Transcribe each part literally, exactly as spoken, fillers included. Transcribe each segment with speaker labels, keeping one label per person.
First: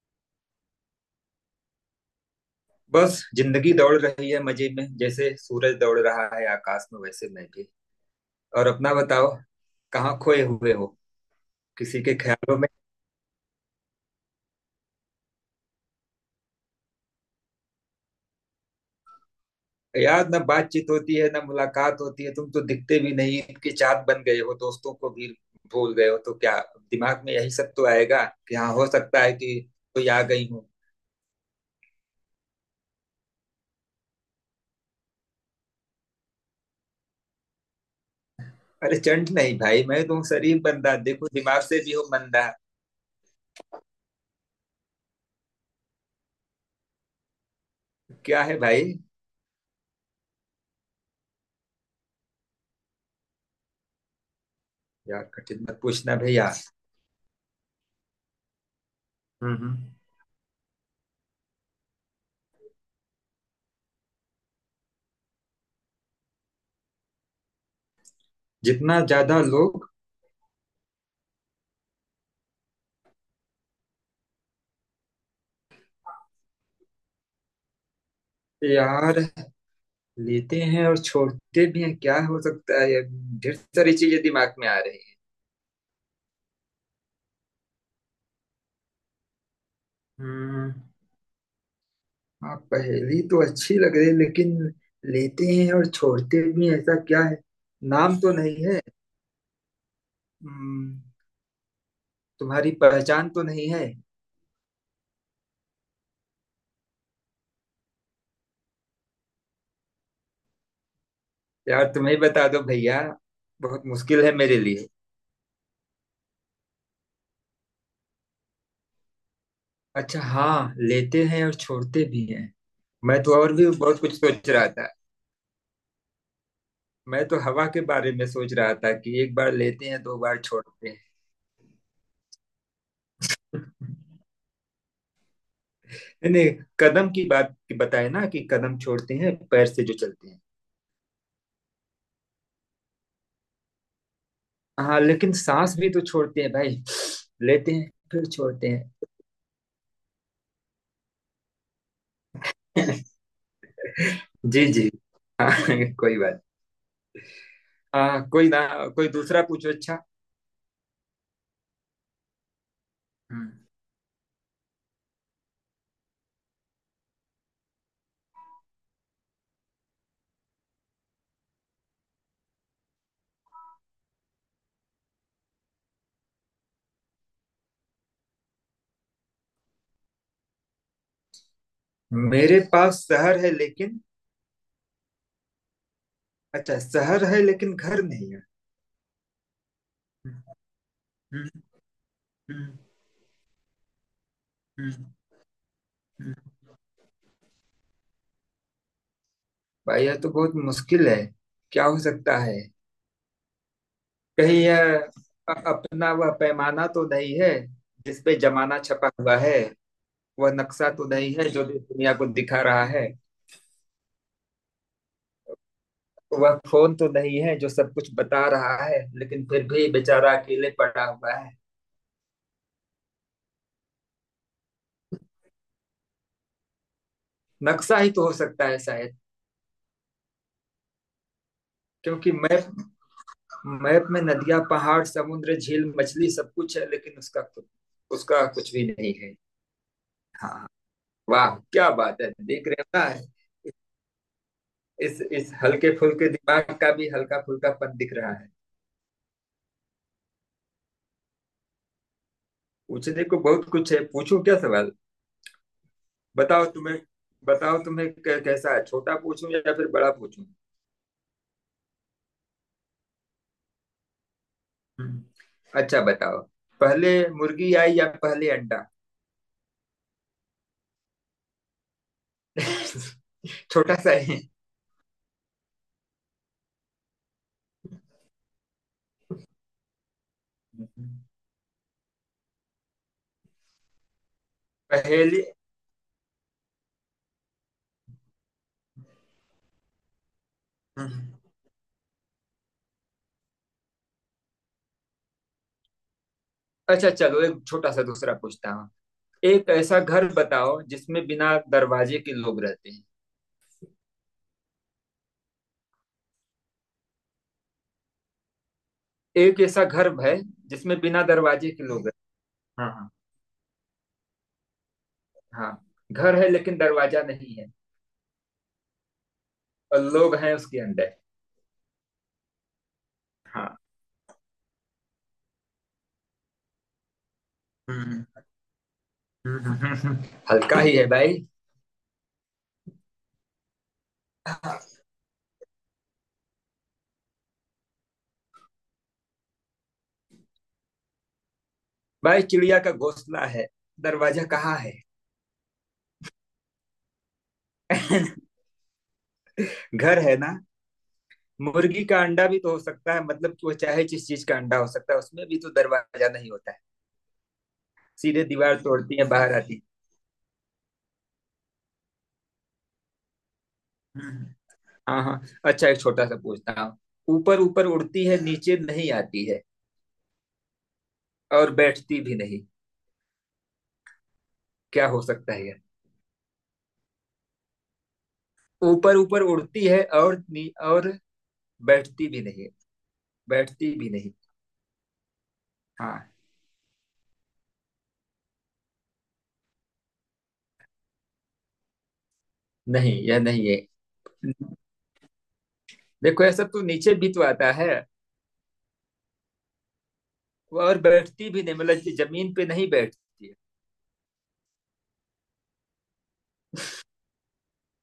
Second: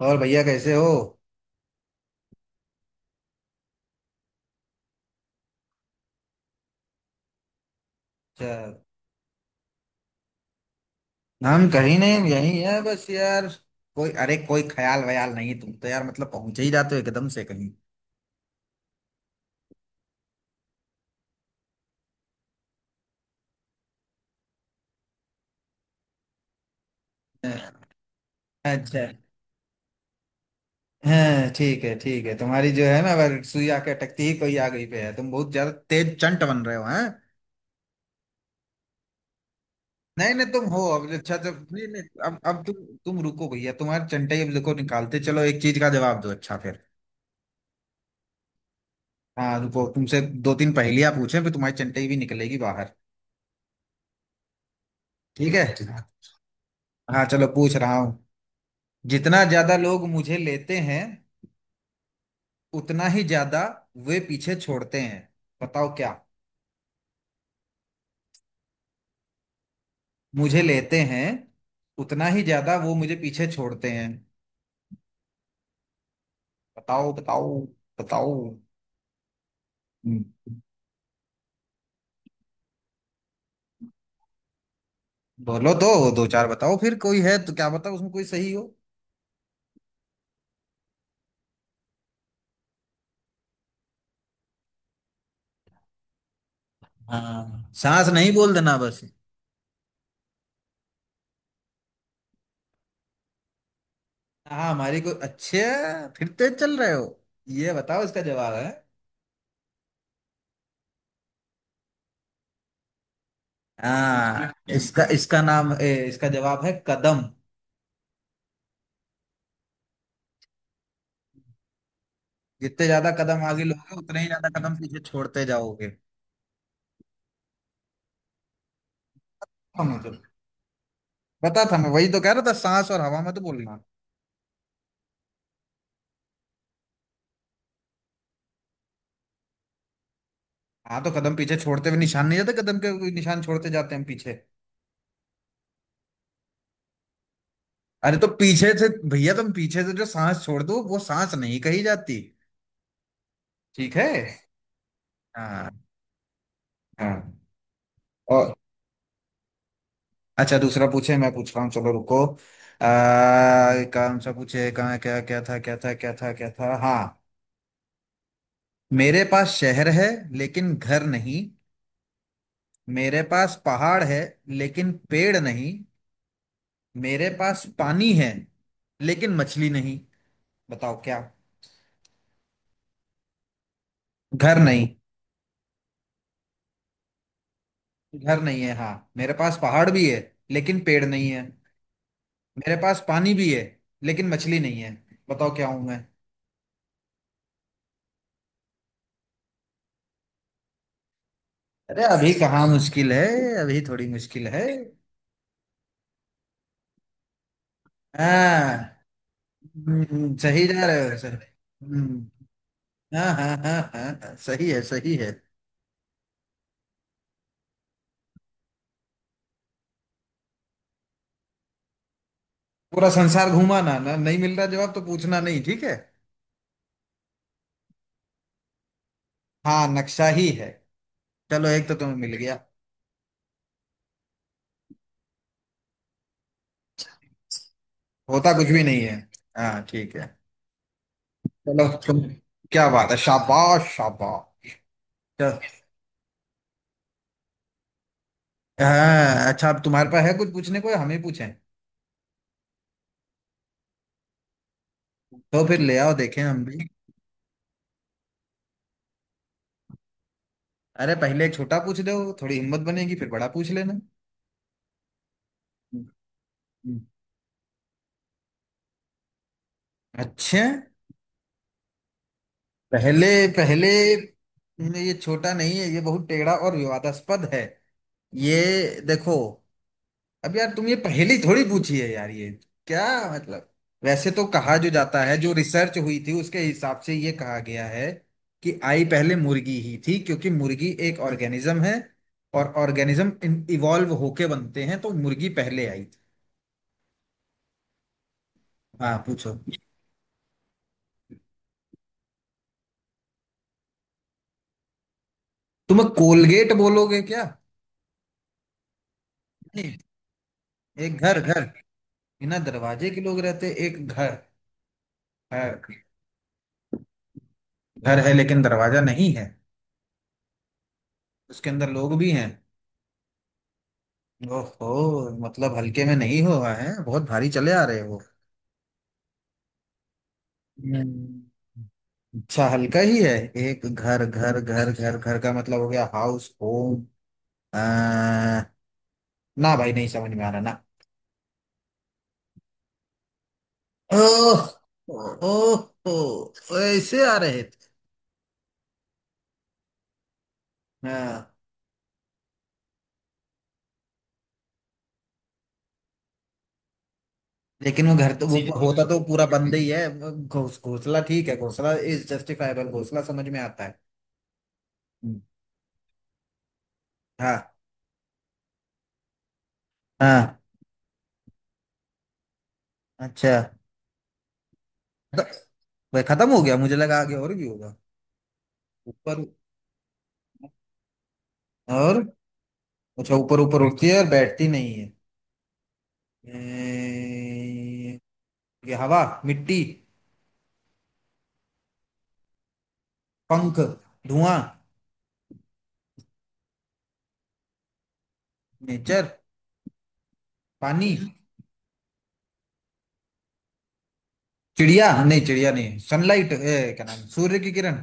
Speaker 1: और भैया कैसे हो।
Speaker 2: बस जिंदगी दौड़ रही है मजे में, जैसे सूरज दौड़ रहा है आकाश में वैसे मैं भी।
Speaker 1: अच्छा।
Speaker 2: और अपना बताओ, कहाँ खोए हुए हो?
Speaker 1: हम कहीं
Speaker 2: किसी के
Speaker 1: नहीं यहीं
Speaker 2: ख्यालों में?
Speaker 1: है बस यार। कोई अरे कोई ख्याल वयाल नहीं। तुम तो यार मतलब पहुंच ही जाते हो एकदम से कहीं।
Speaker 2: यार, ना बातचीत होती है ना मुलाकात होती है, तुम तो दिखते भी नहीं, ईद की चाहत बन गए हो, दोस्तों को भी भूल गए हो तो क्या। दिमाग में यही
Speaker 1: हाँ,
Speaker 2: सब तो आएगा कि हाँ हो
Speaker 1: अच्छा।
Speaker 2: सकता है कि कोई आ गई हूँ।
Speaker 1: हाँ ठीक है ठीक है। तुम्हारी जो है ना अगर सुई आके अटकती ही कोई आ गई पे है। तुम बहुत ज्यादा तेज चंट बन रहे हो हैं।
Speaker 2: अरे चंट नहीं भाई, मैं तो हूँ
Speaker 1: नहीं नहीं
Speaker 2: शरीफ
Speaker 1: तुम हो।
Speaker 2: बंदा,
Speaker 1: अब
Speaker 2: देखो
Speaker 1: अच्छा
Speaker 2: दिमाग
Speaker 1: जब
Speaker 2: से
Speaker 1: नहीं
Speaker 2: भी
Speaker 1: नहीं
Speaker 2: हो
Speaker 1: अब
Speaker 2: मंदा।
Speaker 1: अब तुम तुम रुको भैया। तुम्हारे चंटे अब देखो निकालते चलो। एक चीज का जवाब दो अच्छा फिर।
Speaker 2: क्या है भाई?
Speaker 1: हाँ रुको। तुमसे दो तीन पहेलियां पूछे फिर तुम्हारी चंटे भी निकलेगी बाहर।
Speaker 2: यार
Speaker 1: ठीक है।
Speaker 2: कठिन मत पूछना भैया।
Speaker 1: हाँ चलो पूछ रहा हूँ। जितना
Speaker 2: हम्म
Speaker 1: ज्यादा
Speaker 2: हम्म।
Speaker 1: लोग मुझे लेते हैं उतना ही ज्यादा वे पीछे छोड़ते हैं। बताओ क्या।
Speaker 2: जितना ज्यादा लोग।
Speaker 1: मुझे लेते हैं उतना ही ज्यादा वो मुझे पीछे छोड़ते हैं। बताओ बताओ बताओ।
Speaker 2: यार, लेते
Speaker 1: हम्म।
Speaker 2: हैं और छोड़ते भी हैं, क्या हो सकता है ये? ढेर सारी चीजें दिमाग में आ रही हैं।
Speaker 1: बोलो तो दो चार बताओ फिर कोई है तो क्या बताओ उसमें कोई सही हो।
Speaker 2: हम्म। हाँ, पहेली तो अच्छी लग रही है, लेकिन लेते हैं और छोड़ते भी हैं, ऐसा क्या है?
Speaker 1: हाँ सांस
Speaker 2: नाम तो
Speaker 1: नहीं बोल
Speaker 2: नहीं
Speaker 1: देना
Speaker 2: है?
Speaker 1: बस।
Speaker 2: हम्म, तुम्हारी पहचान तो नहीं है?
Speaker 1: हाँ हमारी कोई अच्छे फिर तेज चल रहे हो। ये बताओ इसका जवाब है।
Speaker 2: यार तुम्हें ही बता दो भैया, बहुत मुश्किल है
Speaker 1: हाँ
Speaker 2: मेरे लिए।
Speaker 1: इसका इसका नाम ए, इसका जवाब है कदम।
Speaker 2: अच्छा, हाँ, लेते हैं और छोड़ते भी हैं।
Speaker 1: जितने ज्यादा
Speaker 2: मैं तो
Speaker 1: कदम
Speaker 2: और
Speaker 1: आगे
Speaker 2: भी
Speaker 1: लोगे
Speaker 2: बहुत कुछ
Speaker 1: उतने ही ज्यादा
Speaker 2: सोच रहा
Speaker 1: कदम
Speaker 2: था,
Speaker 1: पीछे छोड़ते जाओगे।
Speaker 2: मैं तो हवा के बारे में सोच रहा था कि एक बार
Speaker 1: हाँ,
Speaker 2: लेते हैं
Speaker 1: मुझे
Speaker 2: दो बार छोड़ते
Speaker 1: पता था। मैं वही तो कह रहा था सांस और हवा में तो बोलना।
Speaker 2: हैं। नहीं नहीं, कदम की बात बताए ना कि कदम छोड़ते हैं पैर से जो चलते हैं।
Speaker 1: हाँ तो कदम पीछे छोड़ते हुए निशान नहीं जाते। कदम के कोई निशान छोड़ते जाते हैं हम पीछे।
Speaker 2: हाँ लेकिन सांस भी तो छोड़ते हैं भाई, लेते हैं
Speaker 1: अरे
Speaker 2: फिर
Speaker 1: तो
Speaker 2: छोड़ते
Speaker 1: पीछे से
Speaker 2: हैं।
Speaker 1: भैया तुम पीछे से जो सांस छोड़ दो वो सांस नहीं कही जाती। ठीक है।
Speaker 2: जी जी। हाँ
Speaker 1: हाँ।
Speaker 2: कोई बात।
Speaker 1: हाँ।
Speaker 2: हाँ कोई
Speaker 1: और
Speaker 2: ना। कोई दूसरा पूछो। अच्छा।
Speaker 1: अच्छा दूसरा पूछे। मैं पूछ रहा हूँ चलो रुको। आ,
Speaker 2: हम्म।
Speaker 1: कौन सा पूछे कहाँ क्या क्या था क्या था क्या था क्या था हाँ। मेरे पास शहर है लेकिन घर नहीं। मेरे पास पहाड़ है लेकिन पेड़ नहीं। मेरे पास पानी है लेकिन मछली नहीं। बताओ क्या।
Speaker 2: मेरे पास शहर है, लेकिन।
Speaker 1: घर नहीं।
Speaker 2: अच्छा, शहर है लेकिन घर नहीं
Speaker 1: घर
Speaker 2: है।
Speaker 1: नहीं है हाँ। मेरे पास पहाड़ भी है लेकिन पेड़ नहीं है।
Speaker 2: हम्म।
Speaker 1: मेरे
Speaker 2: हम्म।
Speaker 1: पास पानी भी है लेकिन मछली नहीं है।
Speaker 2: हम्म।
Speaker 1: बताओ क्या हूं मैं।
Speaker 2: हम्म। भाई यह तो बहुत मुश्किल है, क्या हो
Speaker 1: अरे अभी
Speaker 2: सकता है?
Speaker 1: कहाँ मुश्किल है। अभी थोड़ी मुश्किल
Speaker 2: कहीं
Speaker 1: है।
Speaker 2: यह अ- अपना वह पैमाना तो नहीं है जिसपे जमाना
Speaker 1: हाँ।
Speaker 2: छपा हुआ है?
Speaker 1: हम्म,
Speaker 2: वह
Speaker 1: सही जा
Speaker 2: नक्शा तो
Speaker 1: रहे हो
Speaker 2: नहीं
Speaker 1: सर।
Speaker 2: है जो भी दुनिया को
Speaker 1: हम्म,
Speaker 2: दिखा रहा है?
Speaker 1: हाँ हाँ हाँ हाँ हाँ, सही है सही है।
Speaker 2: वह फोन तो नहीं है जो सब कुछ बता रहा है लेकिन फिर भी बेचारा अकेले पड़ा हुआ है?
Speaker 1: पूरा संसार घूमाना ना नहीं मिल रहा जवाब तो पूछना नहीं ठीक है।
Speaker 2: नक्शा ही तो हो सकता है शायद।
Speaker 1: हाँ नक्शा ही है। चलो एक तो तुम्हें
Speaker 2: क्योंकि
Speaker 1: मिल गया।
Speaker 2: मैप मैप में नदियां पहाड़ समुद्र झील मछली सब कुछ है, लेकिन उसका कु- उसका
Speaker 1: होता कुछ
Speaker 2: कुछ
Speaker 1: भी
Speaker 2: भी
Speaker 1: नहीं
Speaker 2: नहीं
Speaker 1: है।
Speaker 2: है।
Speaker 1: हाँ ठीक है।
Speaker 2: हाँ। वाह
Speaker 1: चलो
Speaker 2: क्या
Speaker 1: तुम
Speaker 2: बात है, देख
Speaker 1: क्या
Speaker 2: रहे
Speaker 1: बात है
Speaker 2: है।
Speaker 1: शाबाश शाबाश।
Speaker 2: इस इस
Speaker 1: चल,
Speaker 2: हल्के फुल्के दिमाग का भी हल्का फुल्कापन दिख रहा है।
Speaker 1: हाँ अच्छा अब तुम्हारे पास है कुछ पूछने को या हमें पूछें।
Speaker 2: पूछने को बहुत कुछ है, पूछूं क्या सवाल।
Speaker 1: तो फिर ले आओ देखें हम
Speaker 2: बताओ
Speaker 1: भी।
Speaker 2: तुम्हें, बताओ तुम्हें कै- कैसा है, छोटा पूछूं या फिर बड़ा पूछूं?
Speaker 1: अरे पहले एक छोटा पूछ दो। थोड़ी हिम्मत बनेगी फिर बड़ा पूछ लेना।
Speaker 2: हम्म। अच्छा बताओ,
Speaker 1: हम्म।
Speaker 2: पहले मुर्गी आई या पहले अंडा?
Speaker 1: अच्छा। पहले पहले
Speaker 2: छोटा सा है।
Speaker 1: ये छोटा नहीं है ये बहुत टेढ़ा और विवादास्पद है। ये देखो। अब यार तुम ये पहेली थोड़ी पूछी है यार ये क्या मतलब। वैसे तो कहा जो जाता है
Speaker 2: पहले।
Speaker 1: जो रिसर्च हुई थी उसके हिसाब से ये कहा गया है कि आई पहले मुर्गी ही थी क्योंकि मुर्गी एक ऑर्गेनिज्म है और ऑर्गेनिज्म इवॉल्व होके बनते हैं तो मुर्गी पहले आई थी।
Speaker 2: अच्छा चलो एक छोटा सा दूसरा पूछता हूँ।
Speaker 1: हाँ पूछो।
Speaker 2: एक ऐसा घर बताओ जिसमें बिना दरवाजे के लोग रहते हैं।
Speaker 1: तुम कोलगेट बोलोगे क्या।
Speaker 2: एक ऐसा
Speaker 1: नहीं।
Speaker 2: घर है जिसमें
Speaker 1: एक
Speaker 2: बिना
Speaker 1: घर घर
Speaker 2: दरवाजे के लोग रहते
Speaker 1: बिना
Speaker 2: हैं। हाँ
Speaker 1: दरवाजे
Speaker 2: हाँ
Speaker 1: के लोग रहते एक घर।
Speaker 2: हाँ।
Speaker 1: घर।
Speaker 2: घर है लेकिन दरवाजा नहीं है,
Speaker 1: घर है लेकिन दरवाजा नहीं है।
Speaker 2: और लोग हैं उसके अंदर।
Speaker 1: उसके अंदर लोग भी हैं।
Speaker 2: हाँ।
Speaker 1: ओहो मतलब हल्के में नहीं हुआ है बहुत भारी चले आ रहे हो।
Speaker 2: हम्म। हम्म। हम्म। हम्म। हल्का ही है भाई।
Speaker 1: हम्म। अच्छा हल्का ही है। एक घर घर घर घर घर का मतलब हो गया हाउस होम। आ, ना भाई नहीं समझ में आ रहा ना।
Speaker 2: भाई चिड़िया का घोंसला है, दरवाजा
Speaker 1: ओह।
Speaker 2: कहाँ है?
Speaker 1: ओह। ओह, ऐसे आ रहे थे।
Speaker 2: घर है ना।
Speaker 1: हाँ
Speaker 2: मुर्गी का अंडा भी तो हो सकता है, मतलब कि वो चाहे जिस चीज का अंडा हो सकता है उसमें भी तो दरवाजा नहीं होता है,
Speaker 1: लेकिन वो घर
Speaker 2: सीधे
Speaker 1: तो वो सीधे
Speaker 2: दीवार
Speaker 1: होता
Speaker 2: तोड़ती
Speaker 1: तो
Speaker 2: है
Speaker 1: पूरा
Speaker 2: बाहर
Speaker 1: बंद
Speaker 2: आती
Speaker 1: ही है। घोस घोंसला ठीक है। घोंसला इज जस्टिफाइबल। घोंसला समझ में आता है।
Speaker 2: है। हम्म। हाँ
Speaker 1: हम्म,
Speaker 2: हाँ, अच्छा एक छोटा सा पूछता हूँ। ऊपर
Speaker 1: हाँ
Speaker 2: ऊपर उड़ती है, नीचे नहीं आती है,
Speaker 1: हाँ
Speaker 2: और बैठती भी नहीं,
Speaker 1: अच्छा।
Speaker 2: क्या हो
Speaker 1: तो-
Speaker 2: सकता है ये?
Speaker 1: वही खत्म हो गया मुझे लगा आगे और भी होगा।
Speaker 2: ऊपर ऊपर
Speaker 1: ऊपर।
Speaker 2: उड़ती है और नी, और
Speaker 1: और
Speaker 2: बैठती भी नहीं,
Speaker 1: अच्छा ऊपर ऊपर
Speaker 2: बैठती
Speaker 1: उड़ती
Speaker 2: भी
Speaker 1: है और
Speaker 2: नहीं।
Speaker 1: बैठती नहीं है।
Speaker 2: हाँ।
Speaker 1: ए, ये हवा मिट्टी
Speaker 2: नहीं, यह नहीं है।
Speaker 1: पंख धुआं
Speaker 2: देखो यह सब तो नीचे भी तो आता है।
Speaker 1: नेचर
Speaker 2: और
Speaker 1: पानी
Speaker 2: बैठती भी नहीं मतलब जो जमीन पे नहीं बैठती है।
Speaker 1: चिड़िया नहीं चिड़िया नहीं सनलाइट ए, क्या नाम सूर्य की किरण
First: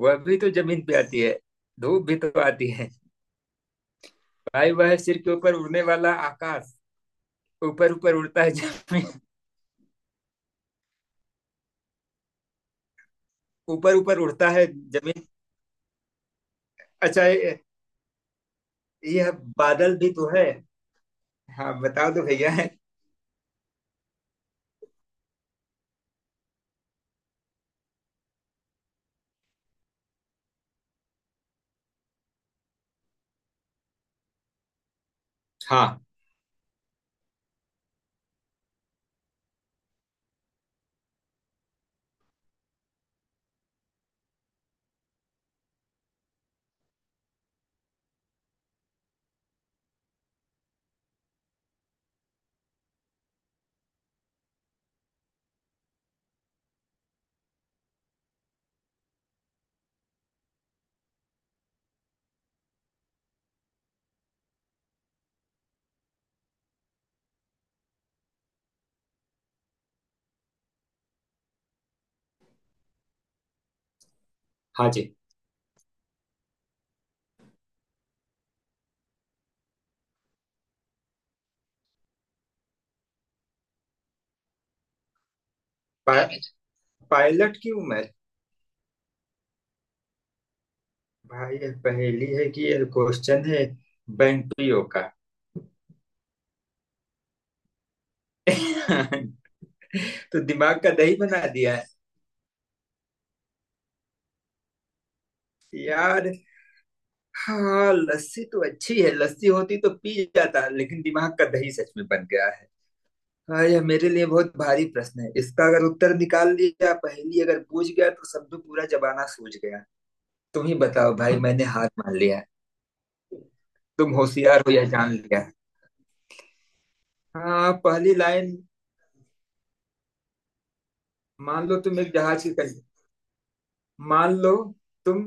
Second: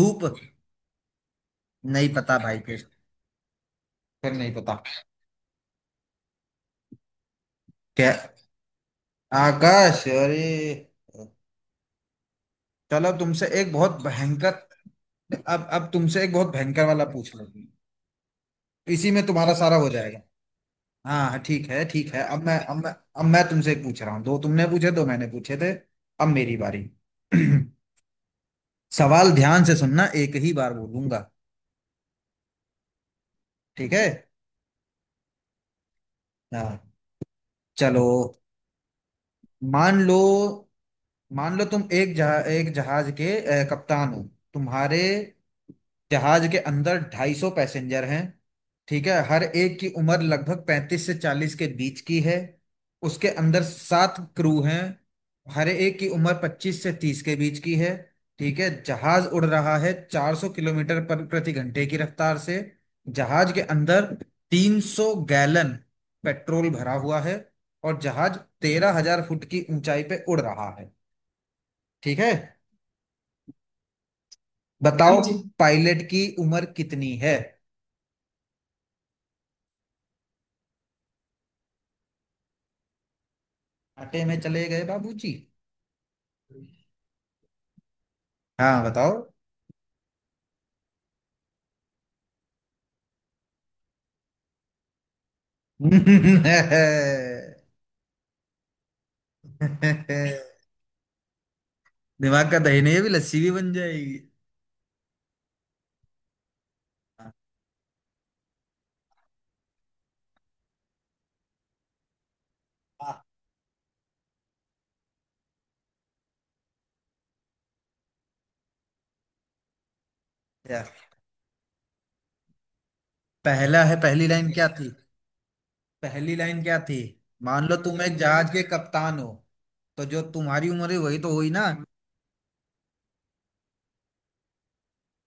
Speaker 2: वह भी तो जमीन पे आती है, धूप
Speaker 1: नहीं
Speaker 2: भी
Speaker 1: पता
Speaker 2: तो
Speaker 1: भाई
Speaker 2: आती
Speaker 1: फिर।
Speaker 2: है।
Speaker 1: फिर नहीं
Speaker 2: भाई
Speaker 1: पता
Speaker 2: वह सिर के ऊपर उड़ने वाला आकाश, ऊपर
Speaker 1: क्या।
Speaker 2: ऊपर उड़ता है जमीन।
Speaker 1: आकाश अरे। चलो तुमसे एक
Speaker 2: ऊपर
Speaker 1: बहुत
Speaker 2: ऊपर उड़ता
Speaker 1: भयंकर।
Speaker 2: है जमीन
Speaker 1: अब अब तुमसे एक बहुत भयंकर वाला
Speaker 2: अच्छा
Speaker 1: पूछ लो।
Speaker 2: ये-
Speaker 1: इसी में
Speaker 2: यह
Speaker 1: तुम्हारा सारा हो
Speaker 2: बादल भी
Speaker 1: जाएगा।
Speaker 2: तो है।
Speaker 1: हाँ हाँ, ठीक
Speaker 2: हाँ
Speaker 1: है
Speaker 2: बता
Speaker 1: ठीक है।
Speaker 2: दो
Speaker 1: अब
Speaker 2: भैया
Speaker 1: मैं
Speaker 2: है।
Speaker 1: अब मैं अब मैं तुमसे एक पूछ रहा हूँ। दो तुमने पूछे दो मैंने पूछे थे। अब मेरी बारी। सवाल ध्यान से सुनना एक ही बार बोलूंगा। ठीक है।
Speaker 2: हाँ।
Speaker 1: हाँ चलो। मान लो मान लो तुम एक जहा, एक जहाज के अ, कप्तान हो। तुम्हारे जहाज के अंदर ढाई सौ पैसेंजर हैं। ठीक है। हर एक की उम्र लगभग पैंतीस से चालीस के बीच की है। उसके अंदर सात क्रू हैं। हर एक की उम्र पच्चीस से तीस के बीच की है। ठीक है। जहाज उड़ रहा है चार सौ किलोमीटर पर प्रति घंटे की रफ्तार से। जहाज के अंदर तीन सौ गैलन पेट्रोल भरा हुआ है। और जहाज तेरह हज़ार फुट की ऊंचाई पे उड़ रहा है। ठीक है। हाँ
Speaker 2: हाँ जी।
Speaker 1: बताओ जी पायलट की उम्र कितनी है। आटे में चले गए बाबूजी।
Speaker 2: पा, पायलट की उम्र।
Speaker 1: हाँ बताओ।
Speaker 2: भाई यह पहेली है कि यह क्वेश्चन है बैंटियो का? तो दिमाग का दही बना दिया है।
Speaker 1: दिमाग का दही नहीं है, अभी लस्सी भी बन जाएगी।
Speaker 2: यार, हाँ लस्सी तो अच्छी है, लस्सी होती तो पी जाता, लेकिन दिमाग का दही सच में बन गया है।
Speaker 1: हाँ,
Speaker 2: हाँ यह मेरे लिए बहुत भारी प्रश्न है, इसका अगर उत्तर निकाल लिया, पहेली अगर पूछ गया तो समझो पूरा जमाना सूझ गया। तुम ही
Speaker 1: यार
Speaker 2: बताओ भाई, मैंने हार मान लिया।
Speaker 1: पहला है
Speaker 2: तुम
Speaker 1: पहली लाइन
Speaker 2: होशियार
Speaker 1: क्या
Speaker 2: हो यह
Speaker 1: थी।
Speaker 2: जान लिया।
Speaker 1: पहली लाइन क्या थी। मान
Speaker 2: हाँ
Speaker 1: लो तुम
Speaker 2: पहली
Speaker 1: एक जहाज
Speaker 2: लाइन।
Speaker 1: के कप्तान हो। तो जो तुम्हारी उम्र है वही तो हुई ना।
Speaker 2: मान लो तुम एक जहाज के कं- मान लो तुम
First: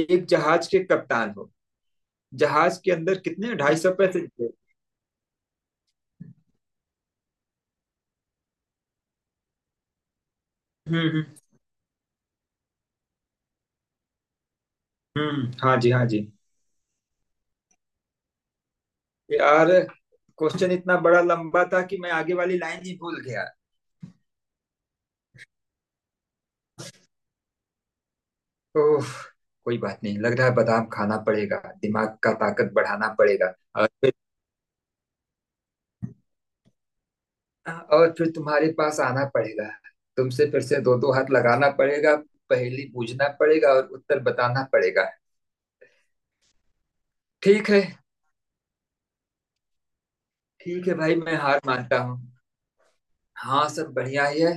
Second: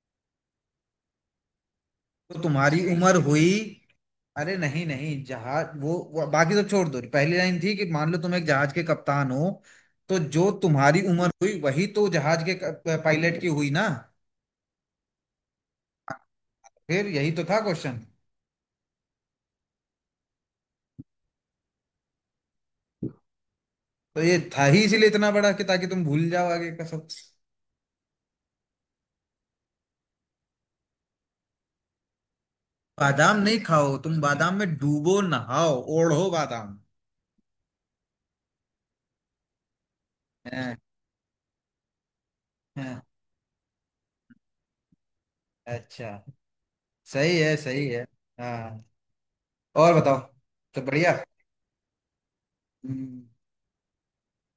Speaker 2: एक जहाज के कप्तान हो।
Speaker 1: तो
Speaker 2: जहाज
Speaker 1: तुम्हारी
Speaker 2: के
Speaker 1: उम्र
Speaker 2: अंदर
Speaker 1: हुई।
Speaker 2: कितने, ढाई सौ पैसेंजर।
Speaker 1: अरे नहीं नहीं जहाज वो, वो बाकी तो छोड़ दो। पहली लाइन थी कि मान लो तुम एक जहाज के कप्तान हो। तो जो
Speaker 2: हम्म
Speaker 1: तुम्हारी
Speaker 2: हम्म।
Speaker 1: उम्र हुई वही तो जहाज के क- पायलट की हुई ना।
Speaker 2: हम्म। हाँ जी हाँ जी।
Speaker 1: फिर यही तो था क्वेश्चन।
Speaker 2: यार क्वेश्चन इतना बड़ा लंबा था कि मैं आगे वाली लाइन ही भूल गया।
Speaker 1: तो ये था ही इसीलिए इतना बड़ा कि ताकि तुम भूल जाओ आगे का सब।
Speaker 2: ओह, कोई बात नहीं, लग रहा है बादाम खाना पड़ेगा, दिमाग का ताकत बढ़ाना
Speaker 1: बादाम
Speaker 2: पड़ेगा।
Speaker 1: नहीं
Speaker 2: और
Speaker 1: खाओ
Speaker 2: फिर,
Speaker 1: तुम बादाम में डूबो नहाओ ओढ़ो बादाम।
Speaker 2: और फिर तुम्हारे पास आना पड़ेगा, तुमसे फिर
Speaker 1: हाँ,
Speaker 2: से दो दो हाथ लगाना पड़ेगा, पहेली
Speaker 1: हाँ,
Speaker 2: बूझना पड़ेगा और उत्तर बताना पड़ेगा।
Speaker 1: अच्छा सही है
Speaker 2: ठीक है।
Speaker 1: सही है। हाँ और बताओ। तो
Speaker 2: ठीक है
Speaker 1: बढ़िया।
Speaker 2: भाई, मैं हार मानता हूँ।
Speaker 1: हम्म।
Speaker 2: हाँ सब बढ़िया ही है।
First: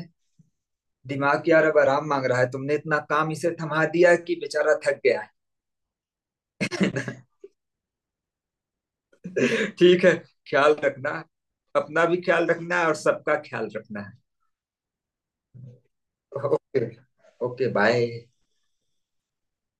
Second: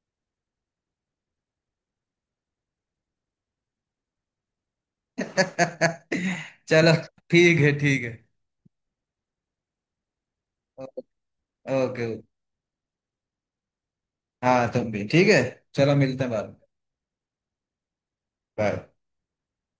Speaker 2: दिमाग यार अब आराम मांग रहा है, तुमने इतना काम इसे थमा दिया कि बेचारा थक गया
Speaker 1: चलो
Speaker 2: है।
Speaker 1: ठीक है ठीक है।
Speaker 2: ठीक है। ख्याल रखना,
Speaker 1: ओके।
Speaker 2: अपना भी
Speaker 1: ओके
Speaker 2: ख्याल रखना है और सबका ख्याल रखना
Speaker 1: हाँ तुम भी ठीक है। चलो मिलते हैं बाद
Speaker 2: है।
Speaker 1: में।
Speaker 2: ओके। Okay bye.
Speaker 1: बाय।